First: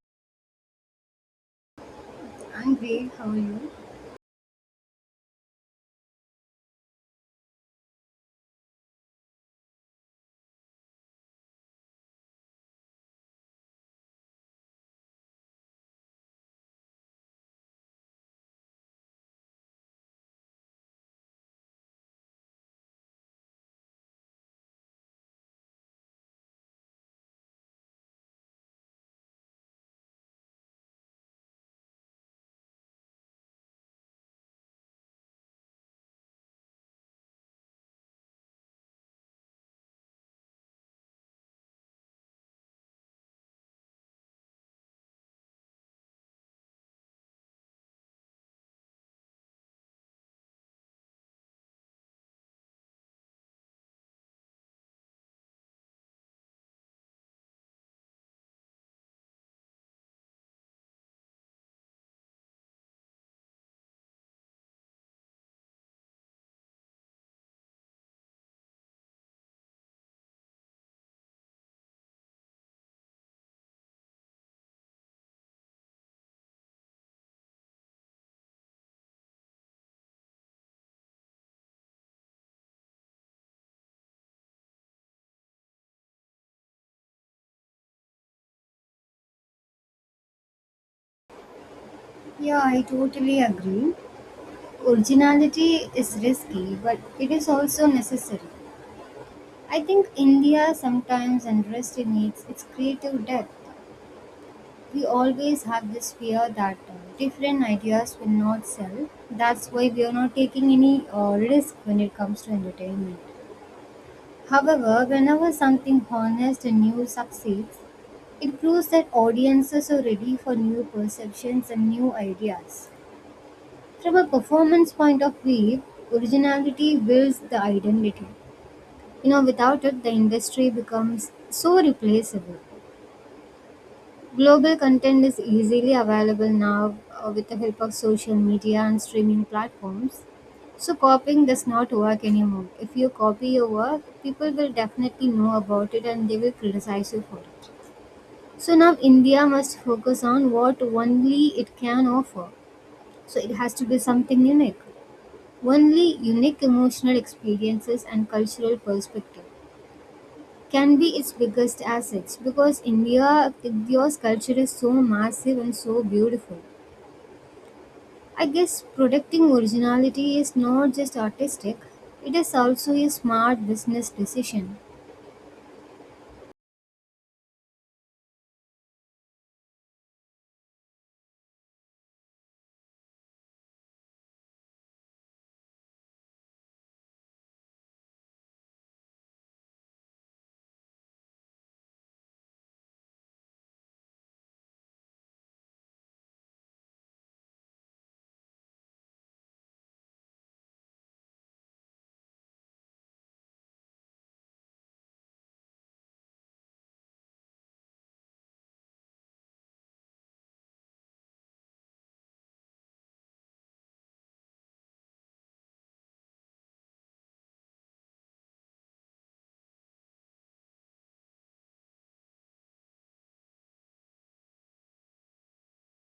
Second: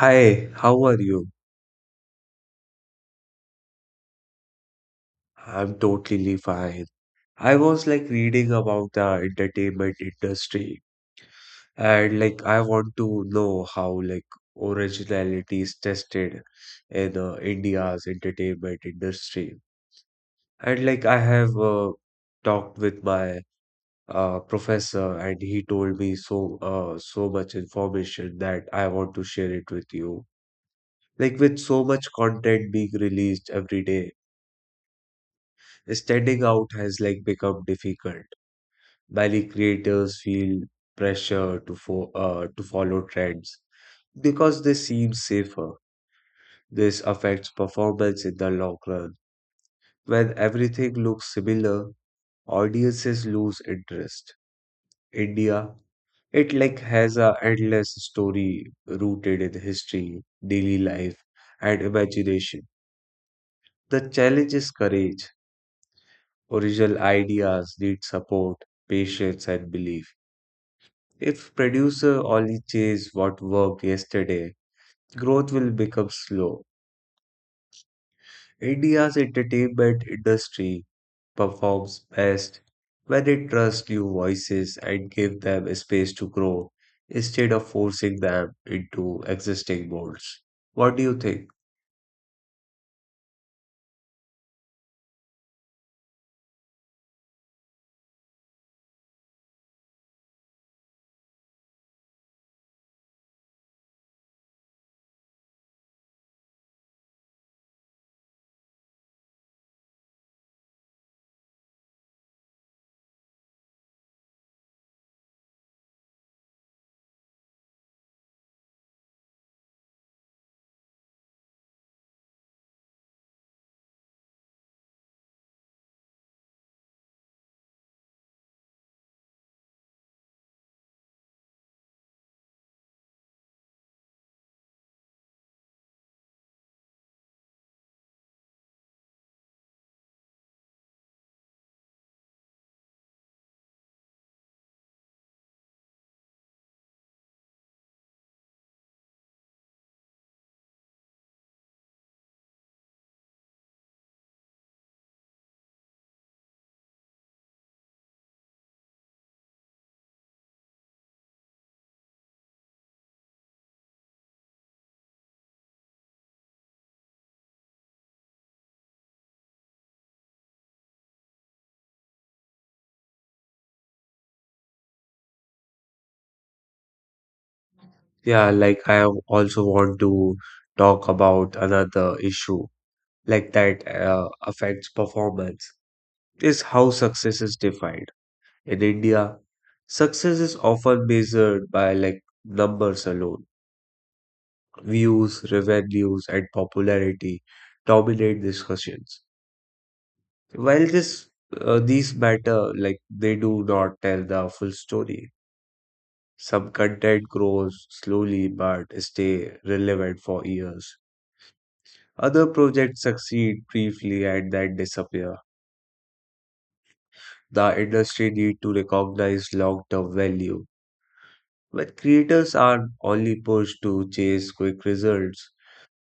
Hi, how are you? I'm great. How are you? I'm totally fine. I was like reading about the entertainment industry and like I want to know how like originality is tested in India's entertainment industry. And like I have talked with my professor and he told me so much information that I want to share it with you. Like with so much content being released every day, standing out has like become difficult. Many creators feel pressure to fo to follow trends because they seem safer. This affects performance in the long run. When everything looks similar, audiences lose interest. India, it like has a endless story rooted in history, daily life, and imagination. The challenge is courage. Original ideas need support, patience, and belief. If producer only chase what worked yesterday, growth will become slow. India's entertainment industry performs best when it trusts new voices and gives them a space to grow instead of forcing them into existing molds. What do you think? Yeah, I totally agree. Originality is risky, but it is also necessary. I think India sometimes underestimates its creative depth. We always have this fear that different ideas will not sell. That's why we are not taking any risk when it comes to entertainment. However, whenever something honest and new succeeds, it proves that audiences are ready for new perceptions and new ideas. From a performance point of view, originality builds the identity. You know, without it, the industry becomes so replaceable. Global content is easily available now with the help of social media and streaming platforms. So copying does not work anymore. If you copy your work, people will definitely know about it and they will criticize you for it. So now India must focus on what only it can offer. So it has to be something unique. Only unique emotional experiences and cultural perspective can be its biggest assets because India's culture is so massive and so beautiful. I guess protecting originality is not just artistic, it is also a smart business decision. Yeah, like I have also want to talk about another issue like that affects performance is how success is defined. In India, success is often measured by like numbers alone. Views, revenues, and popularity dominate discussions. While this these matter, like they do not tell the full story. Some content grows slowly but stay relevant for years. Other projects succeed briefly and then disappear. The industry need to recognize long-term value, but creators are only pushed to chase quick results.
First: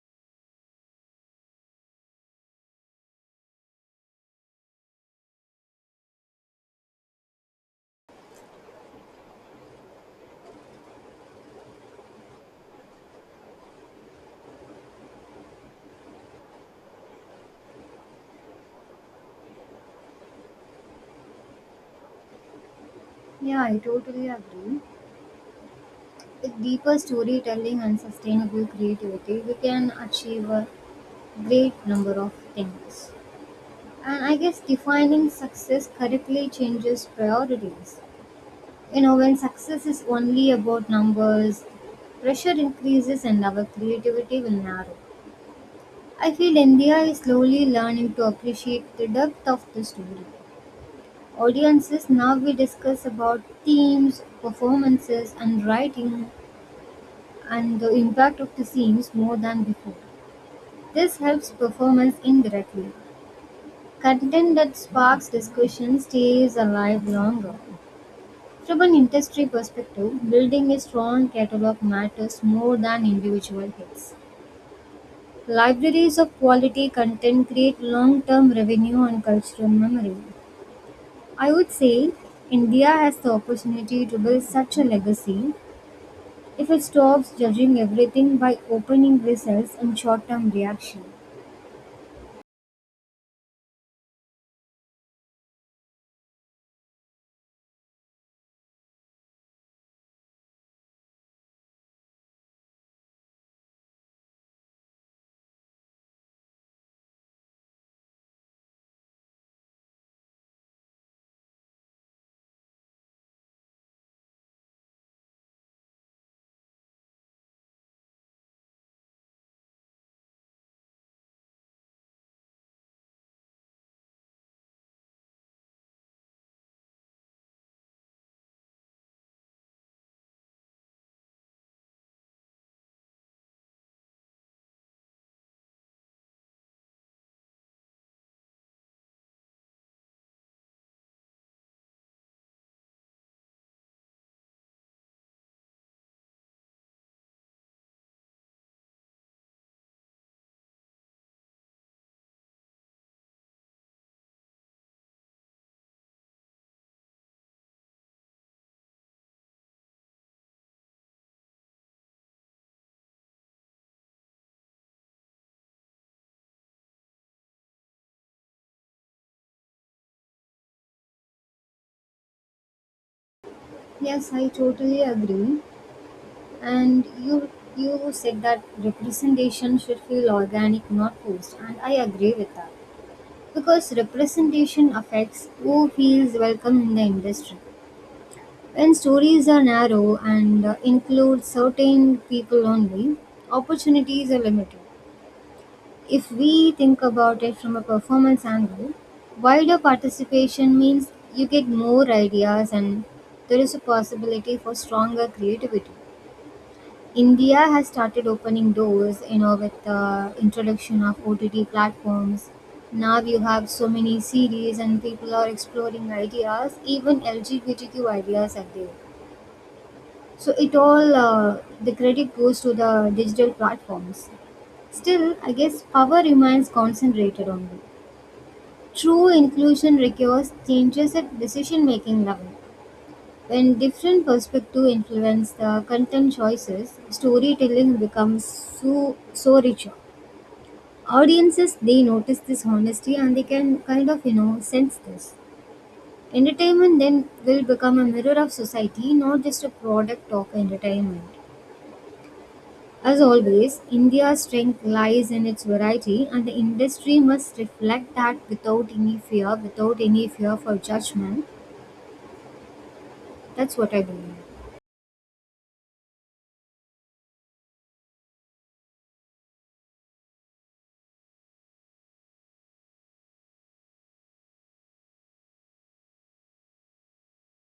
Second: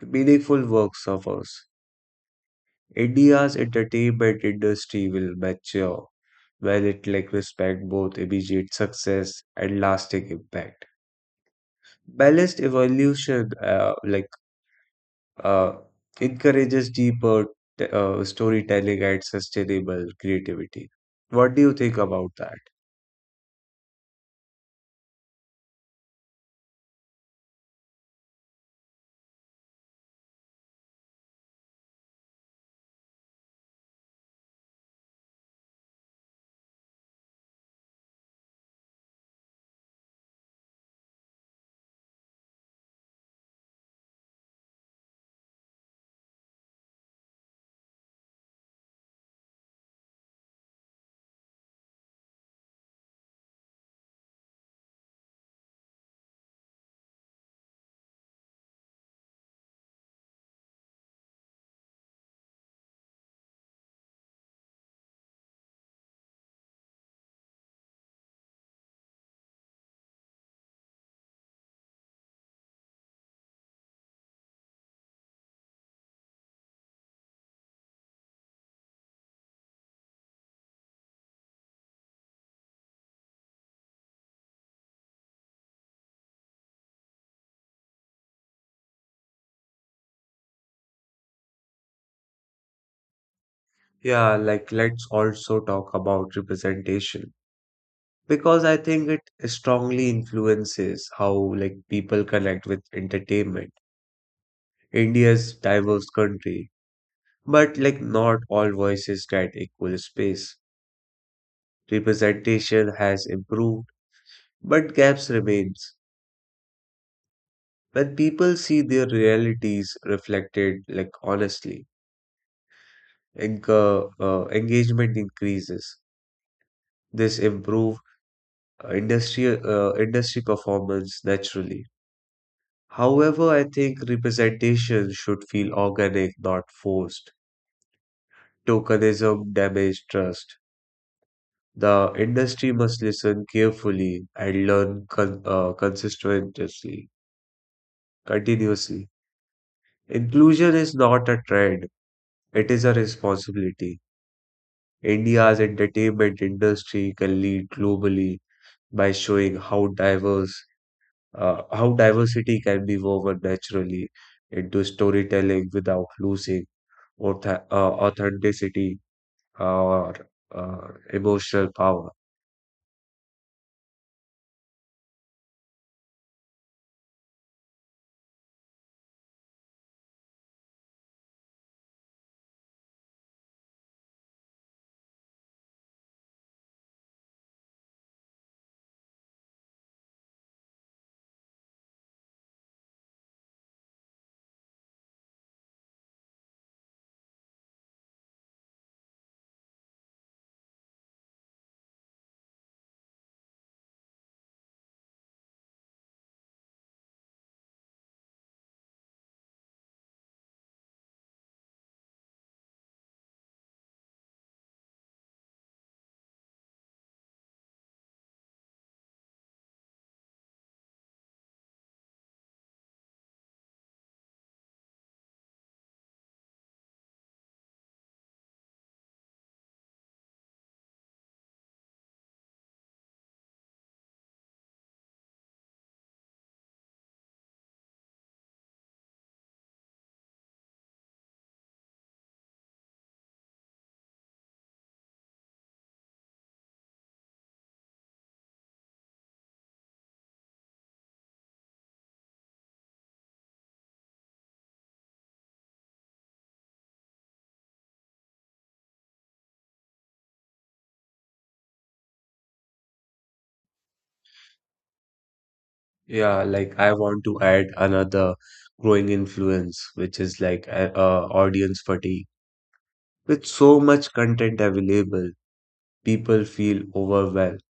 Meaningful work suffers. India's entertainment industry will mature when it like respect both immediate success and lasting impact. Balanced evolution uh, encourages deeper storytelling and sustainable creativity. What do you think about that? Yeah, I totally agree. With deeper storytelling and sustainable creativity, we can achieve a great number of things. And I guess defining success correctly changes priorities. You know, when success is only about numbers, pressure increases and our creativity will narrow. I feel India is slowly learning to appreciate the depth of the story. Audiences now we discuss about themes, performances, and writing and the impact of the scenes more than before. This helps performance indirectly. Content that sparks discussion stays alive longer. From an industry perspective, building a strong catalog matters more than individual hits. Libraries of quality content create long term revenue and cultural memory. I would say India has the opportunity to build such a legacy if it stops judging everything by opening results and short term reaction. Yeah, like let's also talk about representation, because I think it strongly influences how like people connect with entertainment. India's diverse country, but like not all voices get equal space. Representation has improved, but gaps remains. When people see their realities reflected like honestly, engagement increases. This improve industry industry performance naturally. However, I think representation should feel organic, not forced. Tokenism damages trust. The industry must listen carefully and learn continuously. Inclusion is not a trend, it is a responsibility. India's entertainment industry can lead globally by showing how diversity can be woven naturally into storytelling without losing authenticity or emotional power. Yes, I totally agree. And you said that representation should feel organic, not forced, and I agree with that. Because representation affects who feels welcome in the industry. When stories are narrow and include certain people only, opportunities are limited. If we think about it from a performance angle, wider participation means you get more ideas and there is a possibility for stronger creativity. India has started opening doors, you know, with the introduction of OTT platforms. Now you have so many series and people are exploring ideas, even LGBTQ ideas are there. So it all, the credit goes to the digital platforms. Still, I guess power remains concentrated only. True inclusion requires changes at decision making level. When different perspectives influence the content choices, storytelling becomes so richer. Audiences they notice this honesty and they can kind of sense this. Entertainment then will become a mirror of society, not just a product of entertainment. As always, India's strength lies in its variety, and the industry must reflect that without any fear, without any fear for judgment. That's what I believe. Yeah, like I want to add another growing influence, which is like audience fatigue. With so much content available, people feel overwhelmed.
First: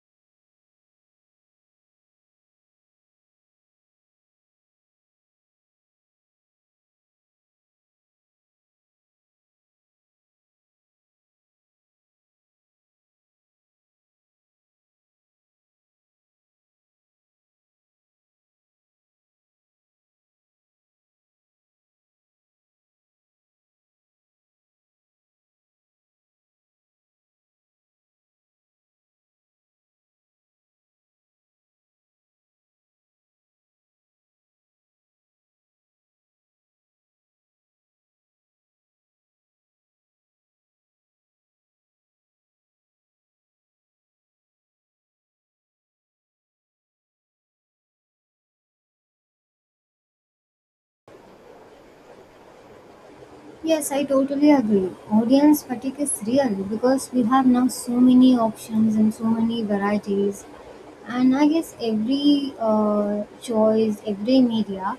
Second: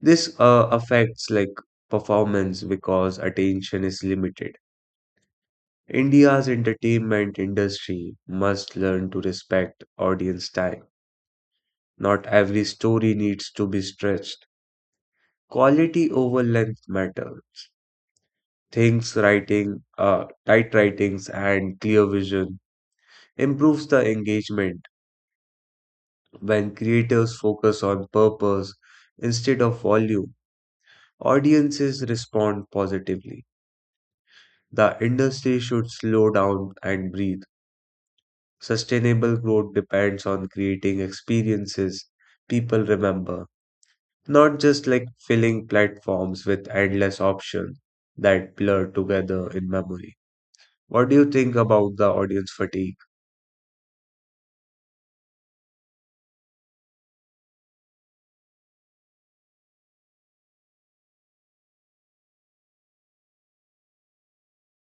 This affects like performance because attention is limited. India's entertainment industry must learn to respect audience time. Not every story needs to be stretched. Quality over length matter. Things writing, tight writings and clear vision improves the engagement when creators focus on purpose instead of volume. Audiences respond positively. The industry should slow down and breathe. Sustainable growth depends on creating experiences people remember, not just like filling platforms with endless options that blur together in memory. What do you think about the audience fatigue? Yes, I totally agree. Audience fatigue is real because we have now so many options and so many varieties. And I guess every choice, every media,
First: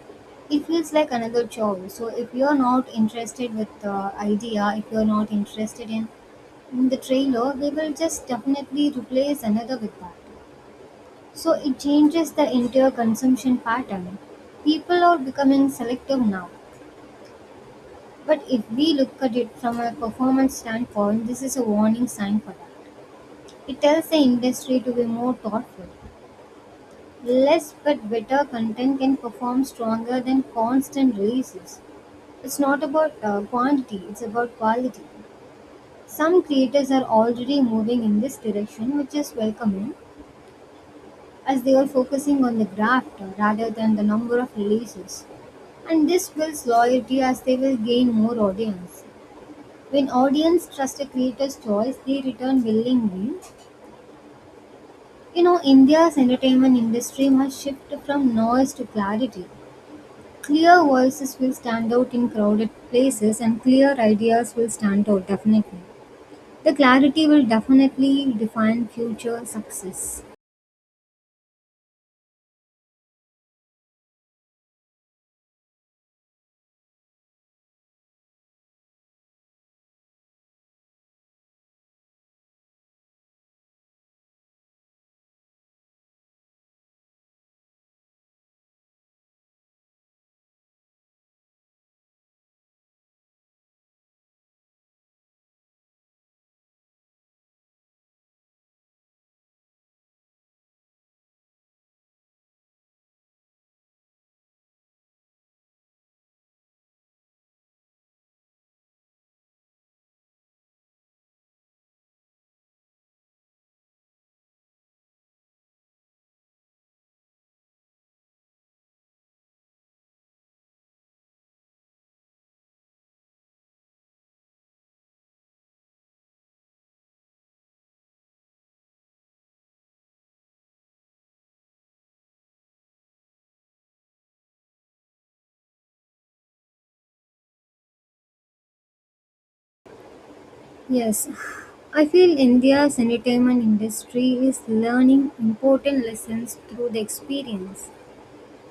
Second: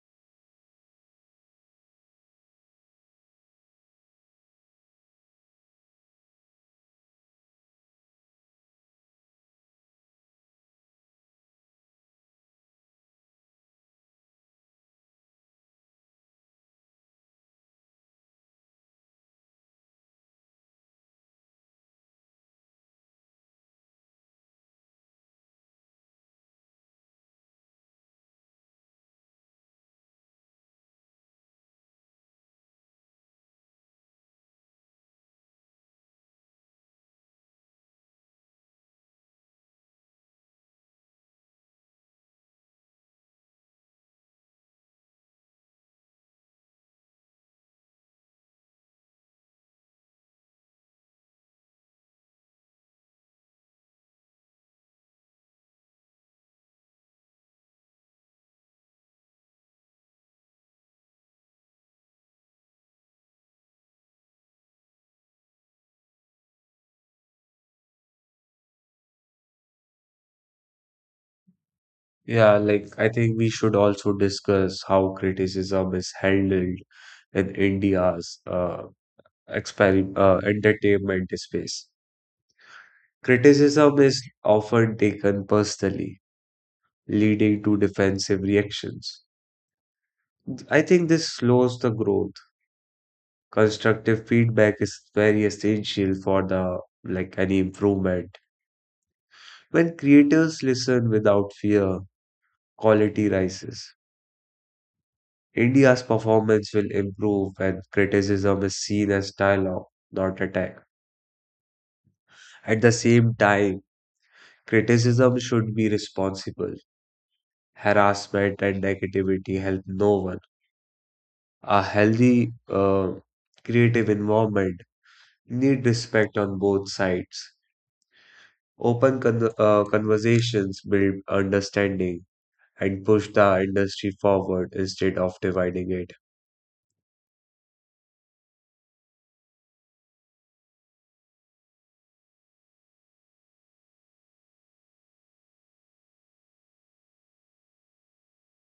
it feels like another choice. So if you're not interested with the idea, if you're not interested in the trailer, they will just definitely replace another with that. So it changes the entire consumption pattern. People are becoming selective now, but if we look at it from a performance standpoint, this is a warning sign for that. It tells the industry to be more thoughtful. Less but better content can perform stronger than constant releases. It's not about quantity, it's about quality. Some creators are already moving in this direction, which is welcoming, as they are focusing on the graft rather than the number of releases. And this builds loyalty as they will gain more audience. When audience trust a creator's choice, they return willingly. You know, India's entertainment industry must shift from noise to clarity. Clear voices will stand out in crowded places, and clear ideas will stand out definitely. The clarity will definitely define future success. Yeah, like I think we should also discuss how criticism is handled in India's entertainment space. Criticism is often taken personally, leading to defensive reactions. I think this slows the growth. Constructive feedback is very essential for the like any improvement. When creators listen without fear, quality rises. India's performance will improve when criticism is seen as dialogue, not attack. At the same time, criticism should be responsible. Harassment and negativity help no one. A healthy, creative environment need respect on both sides. Open conversations build understanding and push the industry forward instead of dividing it. Yes, I feel India's entertainment industry is learning important lessons through the experience.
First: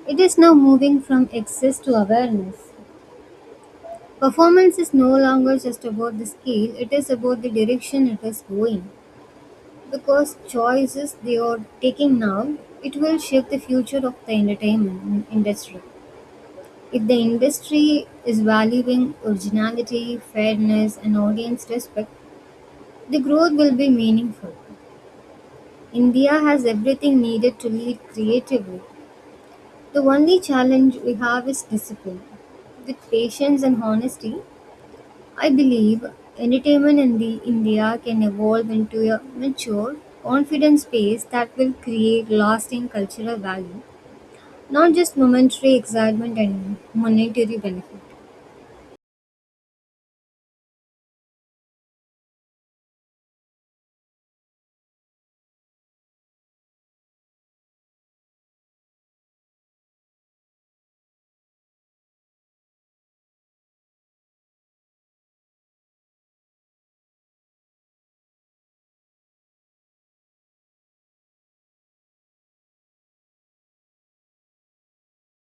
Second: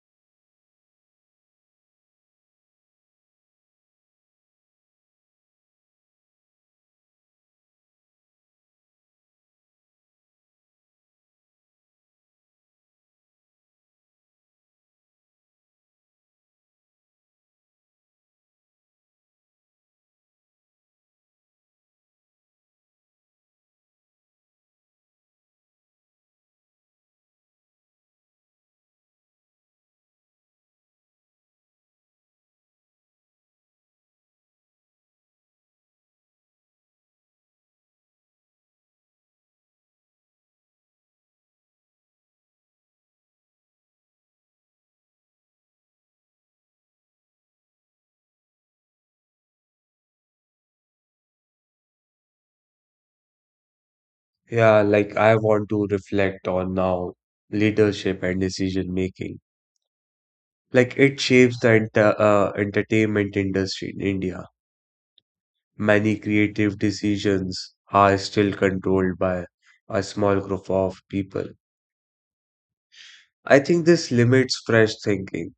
It is now moving from excess to awareness. Performance is no longer just about the scale, it is about the direction it is going. Because choices they are taking now, it will shape the future of the entertainment industry. If the industry is valuing originality, fairness, and audience respect, the growth will be meaningful. India has everything needed to lead creatively. The only challenge we have is discipline. With patience and honesty, I believe entertainment in the India can evolve into a mature, confident space that will create lasting cultural value, not just momentary excitement and monetary benefit. Yeah, like I want to reflect on now leadership and decision making. Like it shapes the entertainment industry in India. Many creative decisions are still controlled by a small group of people. I think this limits fresh thinking.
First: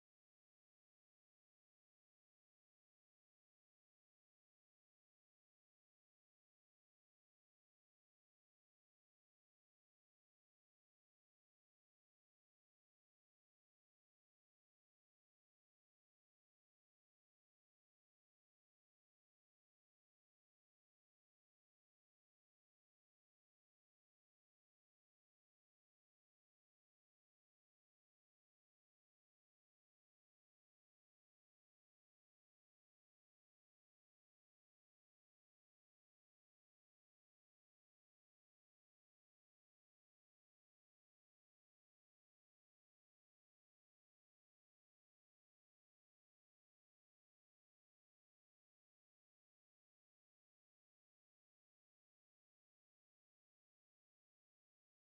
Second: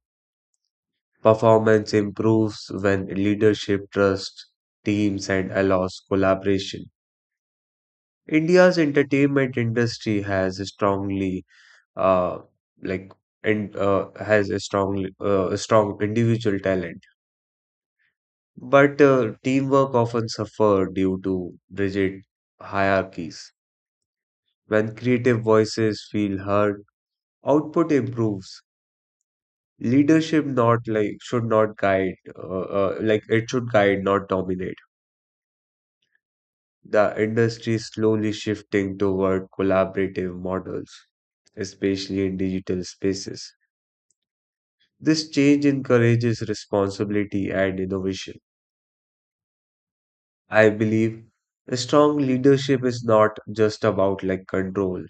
Performance improves when leadership trusts teams and allows collaboration. India's entertainment industry has strongly uh, like and has a strong individual talent, but teamwork often suffer due to rigid hierarchies. When creative voices feel heard, output improves. Leadership not like should not guide like it should guide, not dominate. The industry is slowly shifting toward collaborative models, especially in digital spaces. This change encourages responsibility and innovation. I believe strong leadership is not just about like control.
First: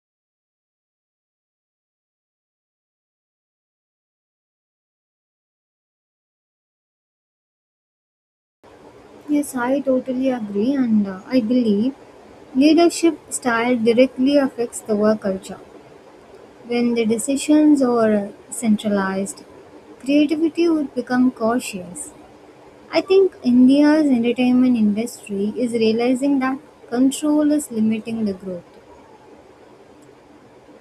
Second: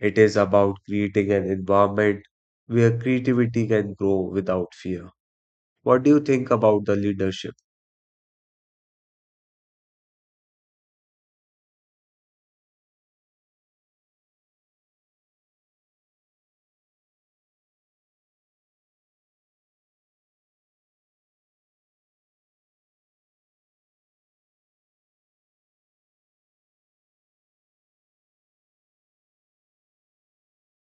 It is about creating an environment where creativity can grow without fear. What do you think about the leadership? Yes, I totally agree, and I believe leadership style directly affects the work culture. When the decisions are centralized, creativity would become cautious. I think India's entertainment industry is realizing that control is limiting the growth.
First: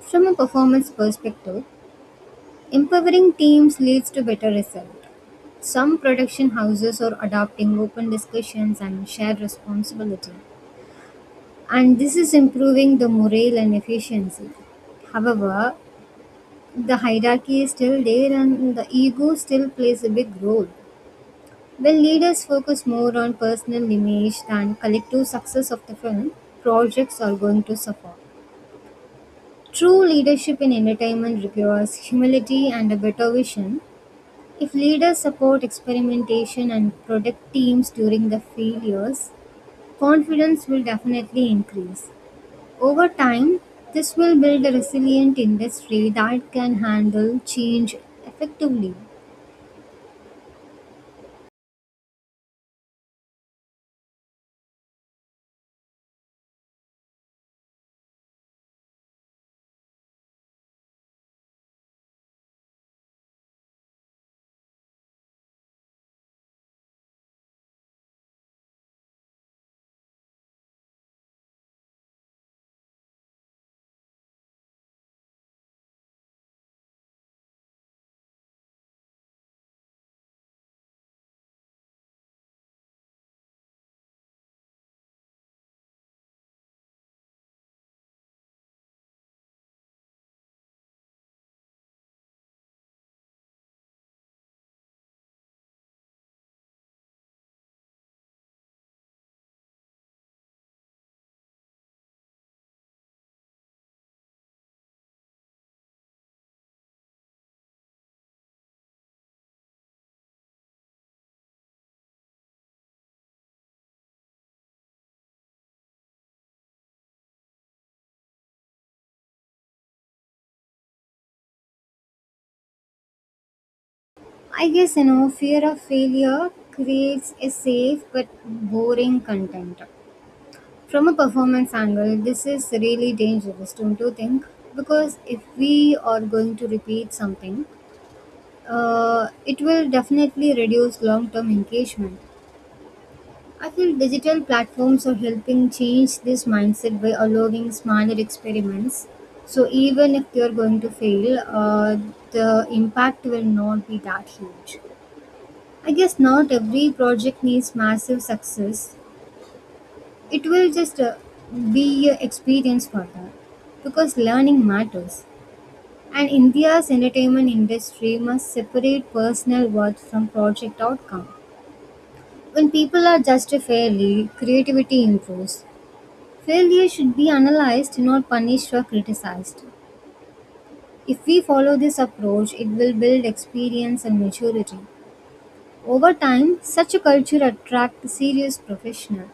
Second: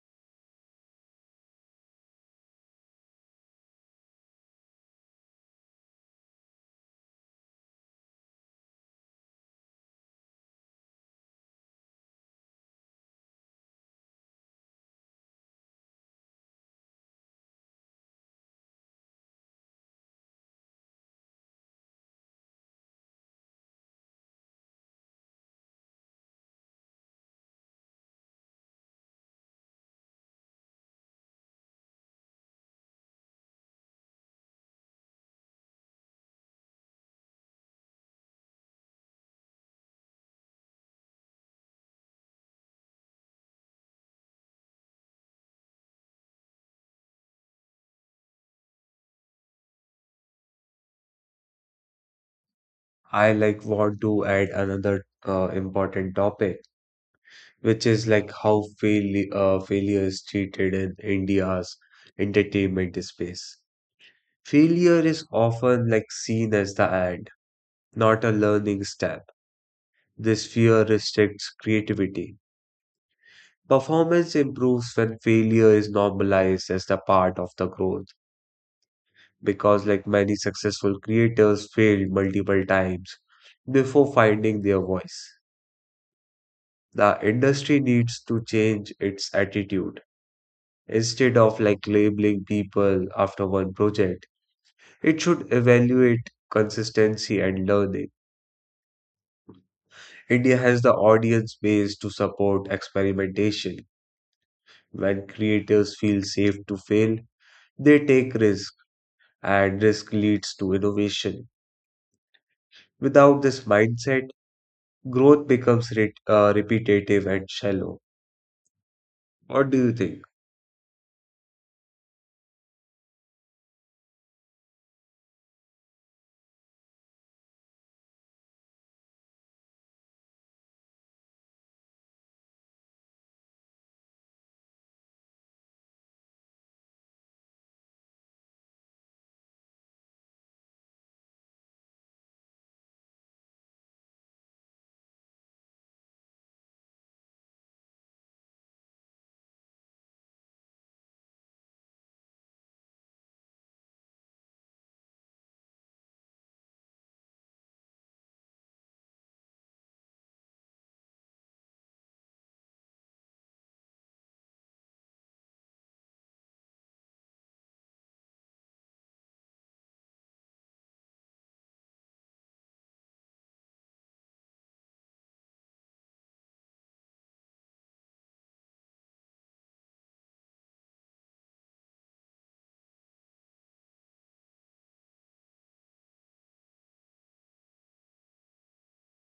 From a performance perspective, empowering teams leads to better result. Some production houses are adopting open discussions and shared responsibility, and this is improving the morale and efficiency. However, the hierarchy is still there and the ego still plays a big role. While leaders focus more on personal image than collective success of the film, projects are going to suffer. True leadership in entertainment requires humility and a better vision. If leaders support experimentation and protect teams during the failures, confidence will definitely increase. Over time, this will build a resilient industry that can handle change effectively. I like want to add another important topic, which is like how failure is treated in India's entertainment space. Failure is often like seen as the end, not a learning step. This fear restricts creativity. Performance improves when failure is normalized as the part of the growth because like many successful creators failed multiple times before finding their voice. The industry needs to change its attitude. Instead of like labeling people after one project, it should evaluate consistency and learning. India has the audience base to support experimentation. When creators feel safe to fail, they take risks and risk leads to innovation. Without this mindset, growth becomes repetitive and shallow. What do you think? I guess, you know, fear of failure creates a safe but boring content. From a performance angle, this is really dangerous, don't you think? Because if we are going to repeat something, it will definitely reduce long-term engagement. I feel digital platforms are helping change this mindset by allowing smaller experiments. So even if they are going to fail, the impact will not be that huge. I guess not every project needs massive success. It will just be a experience for her, because learning matters. And India's entertainment industry must separate personal worth from project outcome. When people are judged fairly, creativity improves. Failure should be analyzed, not punished or criticized. If we follow this approach, it will build experience and maturity. Over time, such a culture attracts serious professionals.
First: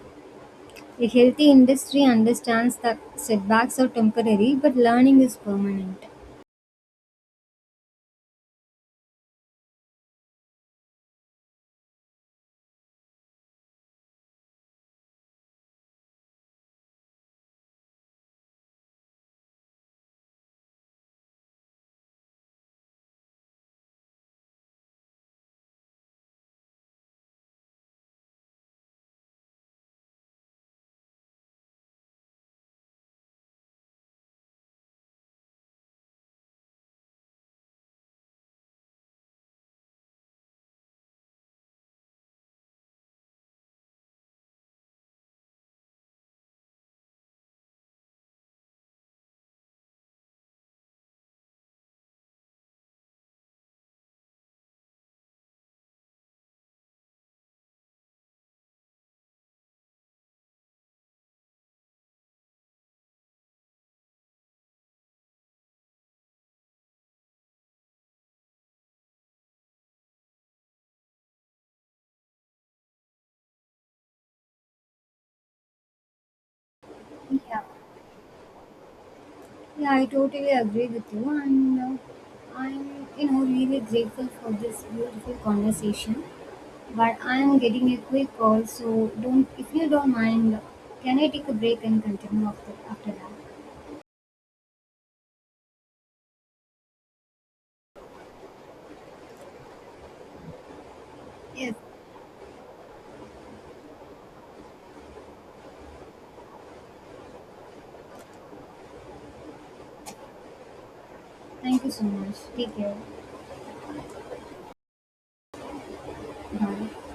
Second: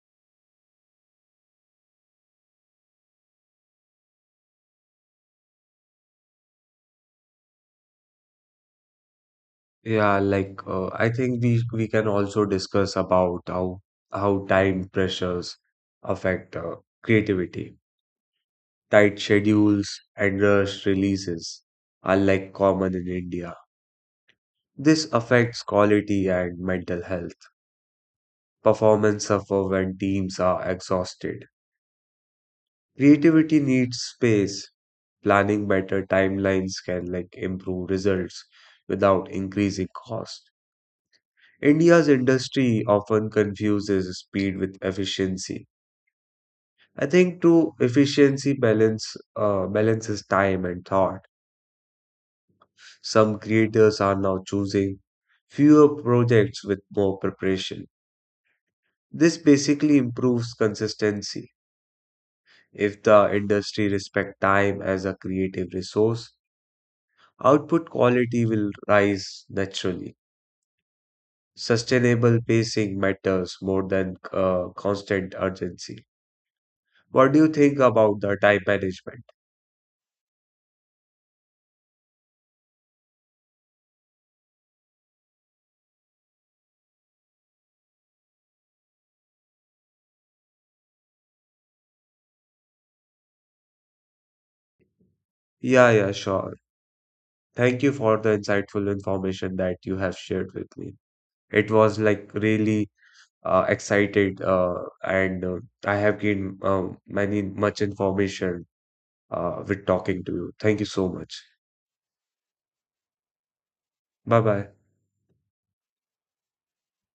A healthy industry understands that setbacks are temporary, but learning is permanent. Yeah, like I think we can also discuss about how time pressures affect creativity. Tight schedules and rushed releases are like common in India. This affects quality and mental health. Performance suffer when teams are exhausted. Creativity needs space. Planning better timelines can like improve results without increasing cost. India's industry often confuses speed with efficiency. I think true efficiency balance balances time and thought. Some creators are now choosing fewer projects with more preparation. This basically improves consistency. If the industry respect time as a creative resource, output quality will rise naturally. Sustainable pacing matters more than constant urgency. What do you Yeah. think about the time management? Yeah, I totally agree with you, and I'm, you know, really grateful for this beautiful conversation. But I'm getting a quick call, so don't, if you don't mind, can I take a break and continue after that? Yeah, yeah, sure. Thank you for the insightful information that you have shared with me. It Yes. was like really excited, and I have gained many much information with talking to you. Thank you so much. Thank you so much. Take care. Bye bye. Bye.